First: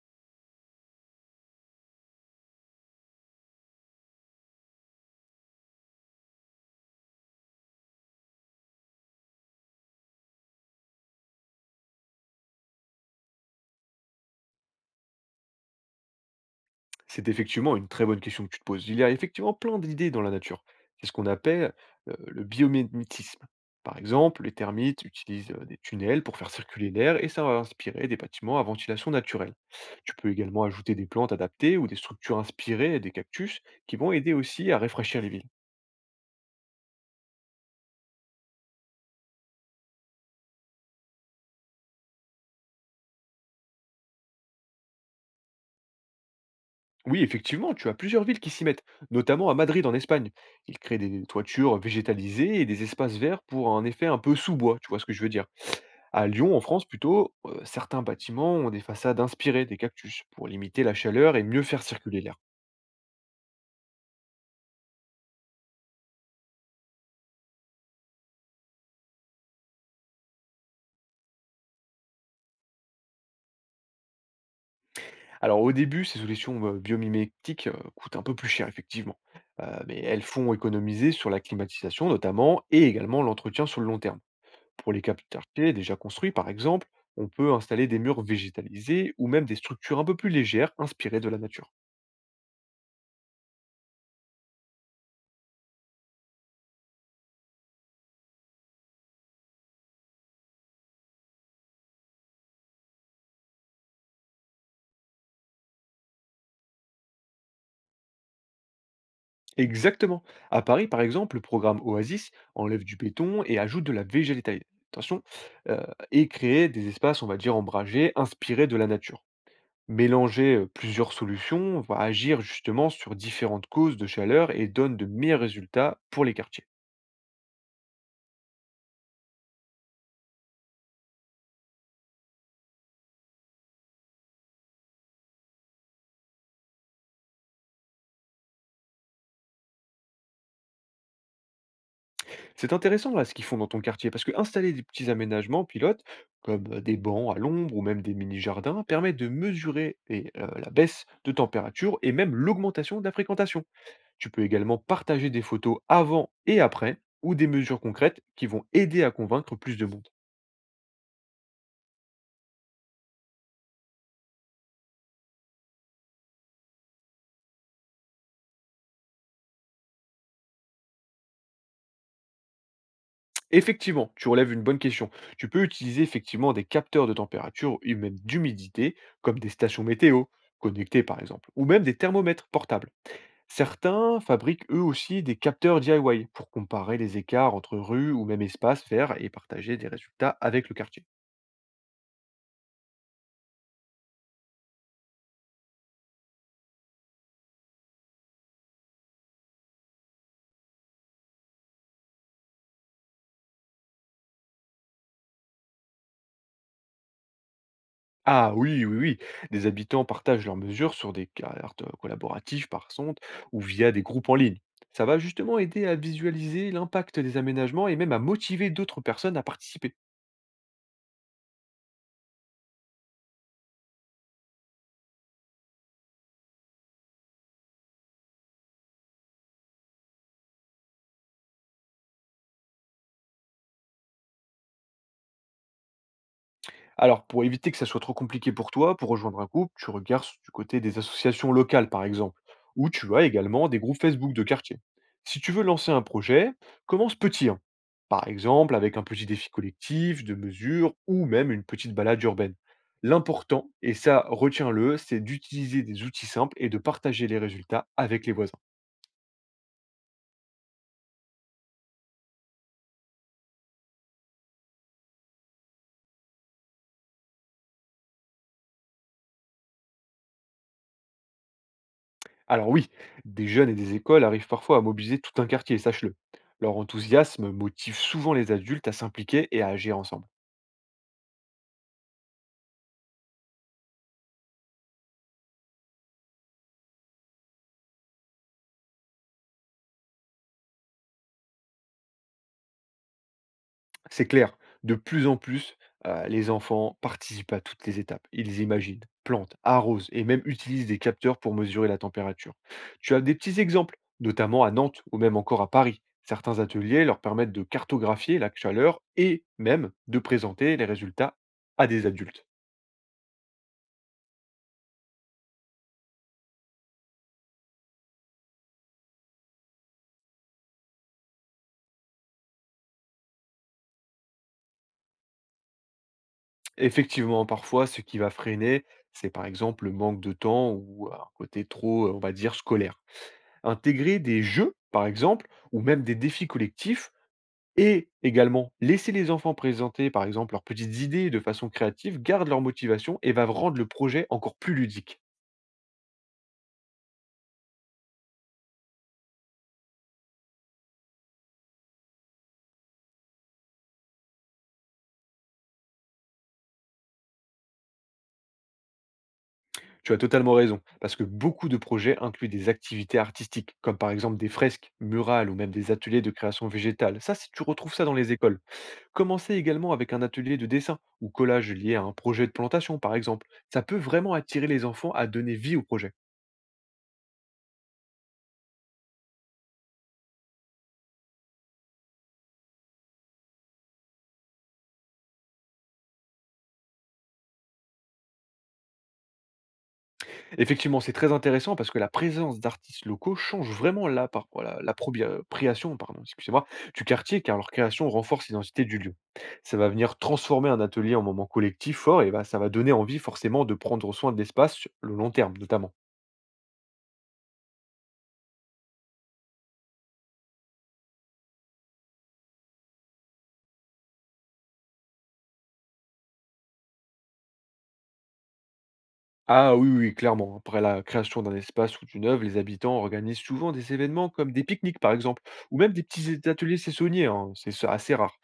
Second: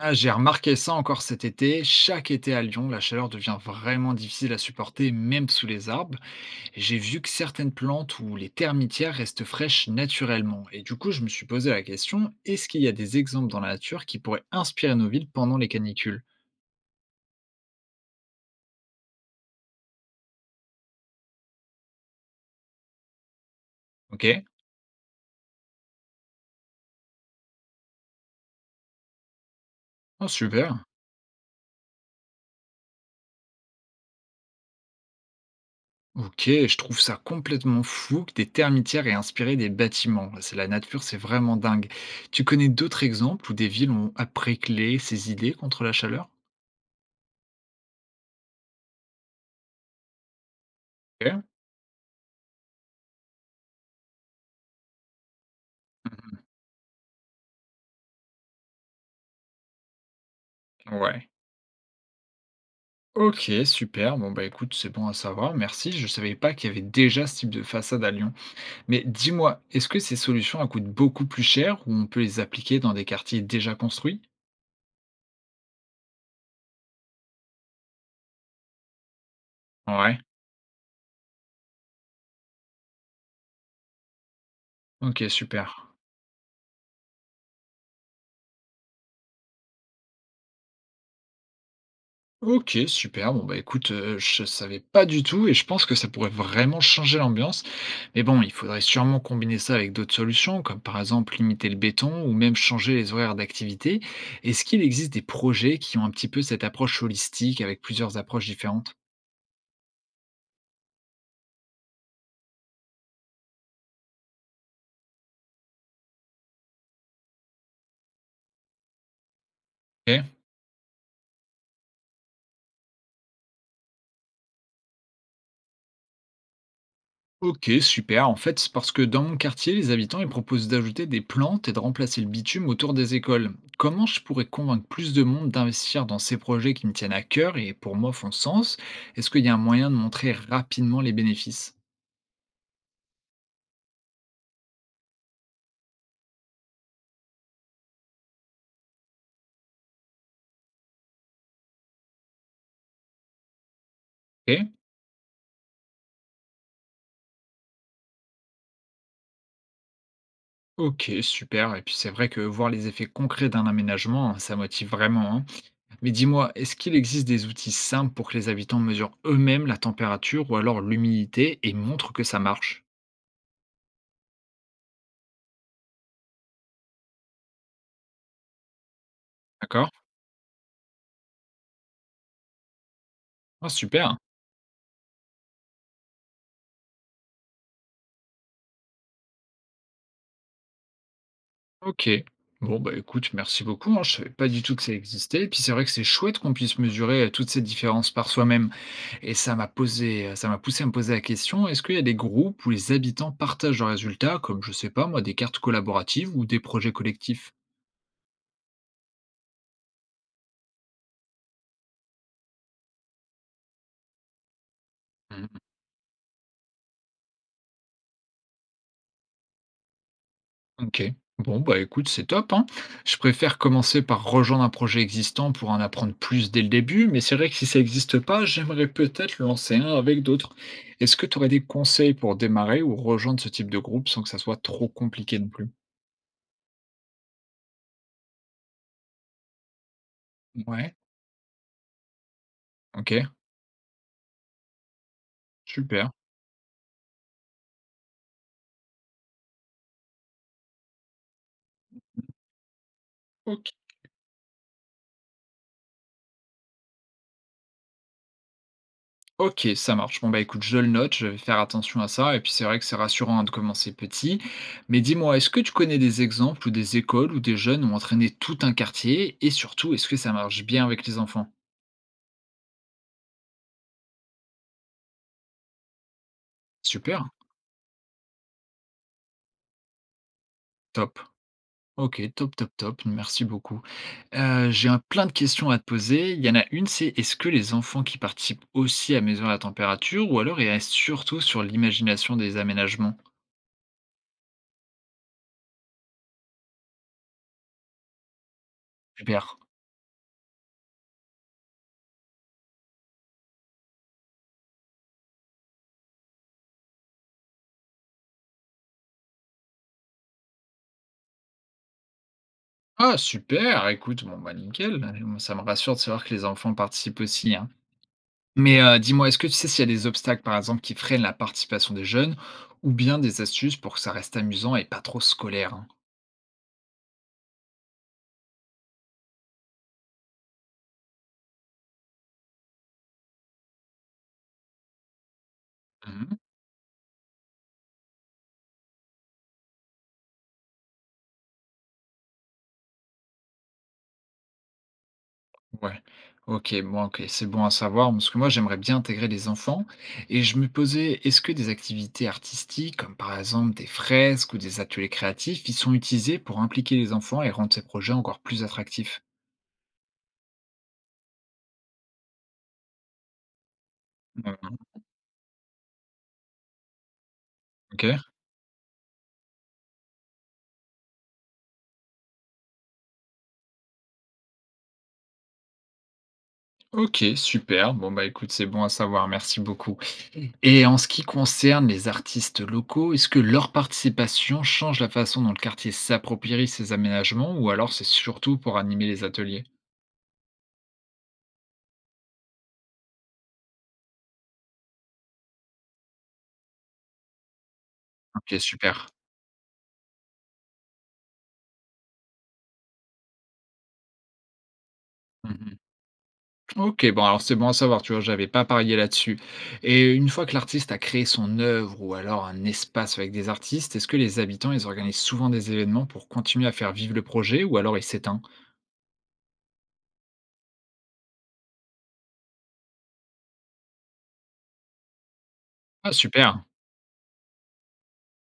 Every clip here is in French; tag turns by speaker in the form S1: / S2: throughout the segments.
S1: Ah, j'ai remarqué ça encore cet été. Chaque été à Lyon, la chaleur devient vraiment difficile à supporter, même sous les arbres. Et j'ai vu que certaines plantes ou les termitières restent fraîches naturellement. Et du coup, je me suis posé la question, est-ce qu'il y a des exemples dans la nature qui pourraient inspirer nos villes pendant les canicules?
S2: C'est effectivement une très bonne question que tu te poses. Il y a effectivement plein d'idées dans la nature. C'est ce qu'on appelle le biomimétisme. Par
S1: Ok,
S2: exemple, les termites utilisent des tunnels pour faire circuler l'air et ça va inspirer des bâtiments à ventilation naturelle. Tu
S1: oh,
S2: peux également
S1: super.
S2: ajouter des plantes adaptées ou des structures inspirées des cactus qui vont aider aussi à rafraîchir les villes.
S1: Ok, je trouve ça complètement fou que des termitières aient inspiré des bâtiments. C'est la nature, c'est vraiment dingue. Tu connais d'autres exemples où des villes ont apprêclé ces idées contre la chaleur?
S2: Oui, effectivement, tu as plusieurs villes qui s'y mettent, notamment à Madrid en Espagne. Ils créent des
S1: Ok,
S2: toitures végétalisées et des espaces verts pour un effet un peu sous-bois, tu vois ce que je veux dire. À Lyon, en France plutôt, certains bâtiments ont des façades inspirées des cactus pour limiter la
S1: ouais.
S2: chaleur et mieux faire circuler l'air.
S1: Ok, super. Bon, bah écoute, c'est bon à savoir. Merci. Je savais pas qu'il y avait déjà ce type de façade à Lyon. Mais dis-moi, est-ce que ces solutions elles coûtent beaucoup plus cher ou on peut les appliquer dans des quartiers déjà construits?
S2: Alors au début, ces solutions, biomimétiques, coûtent un peu plus cher effectivement, mais
S1: Ouais.
S2: elles font économiser sur la climatisation notamment et également l'entretien sur le long terme. Pour les
S1: Ok, super.
S2: quartiers déjà construits par exemple, on peut installer des murs végétalisés ou même des structures un peu plus légères inspirées de la nature.
S1: Ok, super. Bon, bah écoute, je savais pas du tout et je pense que ça pourrait vraiment changer l'ambiance. Mais bon, il faudrait sûrement combiner ça avec d'autres solutions, comme par exemple limiter le béton ou même changer les horaires d'activité. Est-ce qu'il existe des projets qui ont un petit peu cette approche holistique avec plusieurs approches différentes?
S2: Exactement. À Paris, par exemple, le programme Oasis enlève du béton et ajoute de la végétalité, attention, euh, et crée des espaces, on va dire, ombragés, inspirés de la nature.
S1: Ok.
S2: Mélanger plusieurs solutions va agir justement sur différentes causes de chaleur et donne de meilleurs résultats pour les quartiers.
S1: Ok, super. En fait, c'est parce que dans mon quartier, les habitants ils proposent d'ajouter des plantes et de remplacer le bitume autour des écoles. Comment je pourrais convaincre plus de monde d'investir dans ces projets qui me tiennent à cœur et pour moi font sens? Est-ce qu'il y a un moyen de montrer rapidement les bénéfices?
S2: C'est intéressant là, ce qu'ils font dans ton quartier, parce que installer des petits aménagements pilotes, comme des bancs à l'ombre ou même des mini-jardins, permet de mesurer et, la baisse de température et même l'augmentation de la fréquentation. Tu peux également
S1: Ok,
S2: partager des photos avant et après ou des mesures concrètes qui vont aider à convaincre plus de monde.
S1: ok, super. Et puis c'est vrai que voir les effets concrets d'un aménagement, hein, ça motive vraiment, hein. Mais dis-moi, est-ce qu'il existe des outils simples pour que les habitants mesurent eux-mêmes la température ou alors l'humidité et montrent que ça marche?
S2: Effectivement, tu relèves une bonne question. Tu peux utiliser effectivement des capteurs de température et même d'humidité, comme des stations
S1: D'accord?
S2: météo connectées par exemple, ou même des thermomètres portables.
S1: Ah, super.
S2: Certains fabriquent eux aussi des capteurs DIY pour comparer les écarts entre rues ou même espaces verts et partager des résultats avec le quartier.
S1: OK. Bon, bah, écoute, merci beaucoup, hein, je savais pas du tout que ça existait. Et puis c'est vrai que c'est chouette qu'on puisse mesurer, toutes ces différences par soi-même et ça m'a posé, ça m'a poussé à me poser la question, est-ce qu'il y a des groupes où les habitants partagent leurs résultats comme, je sais pas moi, des cartes collaboratives ou des projets collectifs?
S2: Ah oui, oui, oui. Des habitants partagent leurs mesures sur des cartes collaboratives par sonde ou via des groupes en ligne. Ça va justement aider à visualiser l'impact des aménagements et même à motiver d'autres personnes à participer.
S1: OK. Bon, bah écoute, c'est top, hein. Je préfère commencer par rejoindre un projet existant pour en apprendre plus dès le début, mais c'est vrai que si ça n'existe pas, j'aimerais peut-être lancer un avec d'autres. Est-ce que tu aurais des conseils pour démarrer ou rejoindre ce type de groupe sans que ça soit trop compliqué non plus?
S2: Alors, pour éviter que ça soit trop compliqué pour toi, pour rejoindre un groupe, tu regardes du côté
S1: Ouais,
S2: des associations locales, par exemple, ou
S1: ok,
S2: tu as également des groupes Facebook de quartier. Si tu veux lancer un
S1: super.
S2: projet, commence petit. Hein. Par exemple, avec un petit défi collectif, de mesures, ou même une petite balade urbaine.
S1: Ok.
S2: L'important, et ça retiens-le, c'est d'utiliser des outils simples et de partager les résultats avec les voisins.
S1: Ok, ça marche. Bon, bah écoute, je le note, je vais faire attention à ça. Et puis c'est vrai que c'est rassurant hein, de commencer petit. Mais dis-moi, est-ce que tu connais des exemples où des écoles ou des jeunes ont entraîné tout un quartier? Et surtout, est-ce que ça marche bien avec les enfants?
S2: Alors oui, des jeunes et des écoles arrivent parfois à mobiliser tout un quartier, sache-le. Leur
S1: Super,
S2: enthousiasme motive souvent les adultes à s'impliquer et à agir ensemble.
S1: top. OK, top, top, top. Merci beaucoup. J'ai un plein de questions à te poser. Il y en a une, c'est est-ce que les enfants qui participent aussi à mesurer la température ou alors ils restent surtout sur l'imagination des aménagements?
S2: C'est clair, de plus en plus, les enfants participent à toutes les étapes. Ils imaginent,
S1: Super.
S2: plantent, arrosent et même utilisent des capteurs pour mesurer la température. Tu as des petits exemples, notamment à Nantes ou même encore à Paris. Certains ateliers leur permettent de cartographier la chaleur et même de présenter les résultats à des adultes.
S1: Ah super! Écoute, bon, bah, nickel, ça me rassure de savoir que les enfants participent aussi, hein. Mais, dis-moi, est-ce que tu sais s'il y a des obstacles, par exemple, qui freinent la participation des jeunes ou bien des astuces pour que ça reste amusant et pas trop scolaire, hein?
S2: Effectivement, parfois, ce qui va freiner, c'est par exemple le manque de temps ou un côté trop, on va dire, scolaire. Intégrer des jeux, par exemple, ou même des
S1: Mmh.
S2: défis collectifs. Et également, laisser les enfants présenter, par exemple, leurs petites idées de façon créative garde leur motivation et va rendre le projet encore plus ludique.
S1: Ouais. OK, bon, OK, c'est bon à savoir parce que moi, j'aimerais bien intégrer les enfants et je me posais, est-ce que des activités artistiques comme par exemple des fresques ou des ateliers créatifs, ils sont utilisés pour impliquer les enfants et rendre ces projets encore plus attractifs?
S2: Tu as totalement raison, parce que beaucoup de projets incluent des activités artistiques, comme par exemple des
S1: Mhm.
S2: fresques, murales ou même des ateliers de création végétale. Ça, tu retrouves
S1: OK.
S2: ça dans les écoles. Commencez également avec un atelier de dessin ou collage lié à un projet de plantation, par exemple. Ça peut vraiment attirer les enfants à donner vie au projet.
S1: OK, super. Bon, bah écoute, c'est bon à savoir, merci beaucoup. Et en ce qui concerne les artistes locaux, est-ce que leur participation change la façon dont le quartier s'approprie ces aménagements ou alors c'est surtout pour animer les ateliers?
S2: Effectivement, c'est très intéressant parce que la présence d'artistes locaux change vraiment la par- la l'appropriation, pardon, excusez-moi, du quartier, car leur création renforce
S1: OK,
S2: l'identité
S1: super.
S2: du lieu. Ça va venir transformer un atelier en moment collectif fort et bah, ça va donner envie forcément de prendre soin de l'espace sur le long terme
S1: Mhm.
S2: notamment.
S1: OK, bon alors c'est bon à savoir, tu vois? J'avais pas parié là-dessus et une fois que l'artiste a créé son œuvre ou alors un espace avec des artistes, est-ce que les habitants, ils organisent souvent des événements pour continuer à faire vivre le projet ou alors il s'éteint?
S2: Ah oui, oui, clairement. Après la création d'un espace ou d'une œuvre, les habitants organisent souvent des événements comme des pique-niques par exemple, ou même des
S1: Ah
S2: petits
S1: super!
S2: ateliers saisonniers, hein, assez rare.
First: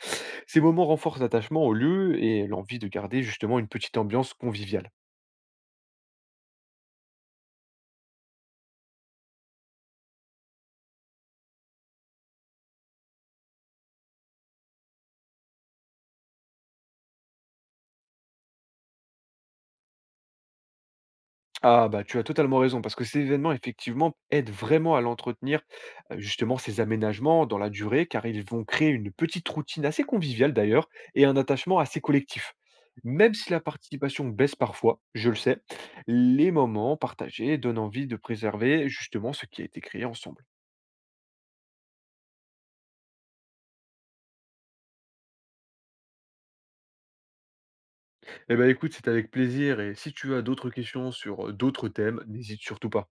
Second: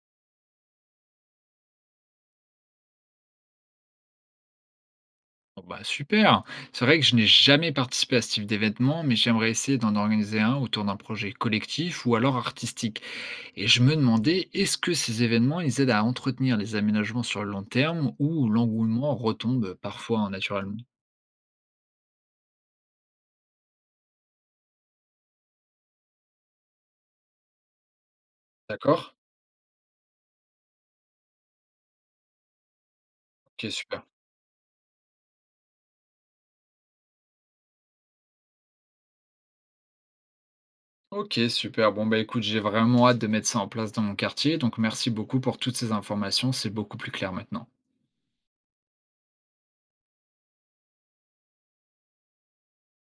S2: Ces moments renforcent l'attachement au lieu et l'envie de garder justement une petite ambiance conviviale.
S1: Bon bah super! C'est vrai que je n'ai jamais participé à ce type d'événement, mais j'aimerais essayer d'en organiser un autour d'un projet collectif ou alors artistique et je me demandais, est-ce que ces événements, ils aident à entretenir les aménagements sur le long terme ou l'engouement retombe parfois hein, naturellement?
S2: Ah bah, tu as totalement raison, parce que ces événements, effectivement, aident vraiment à l'entretenir, justement, ces aménagements dans la durée, car ils vont créer
S1: D'accord?
S2: une petite routine assez conviviale d'ailleurs et un attachement assez collectif. Même si la
S1: OK, super.
S2: participation baisse parfois, je le sais, les moments partagés donnent envie de préserver justement ce qui a été créé ensemble.
S1: Ok, super. Bon, bah écoute, j'ai vraiment hâte de mettre ça en place dans mon quartier. Donc, merci beaucoup pour toutes ces informations. C'est beaucoup plus clair maintenant.
S2: Eh ben écoute, c'est avec plaisir et si tu as d'autres questions sur, d'autres thèmes, n'hésite surtout pas.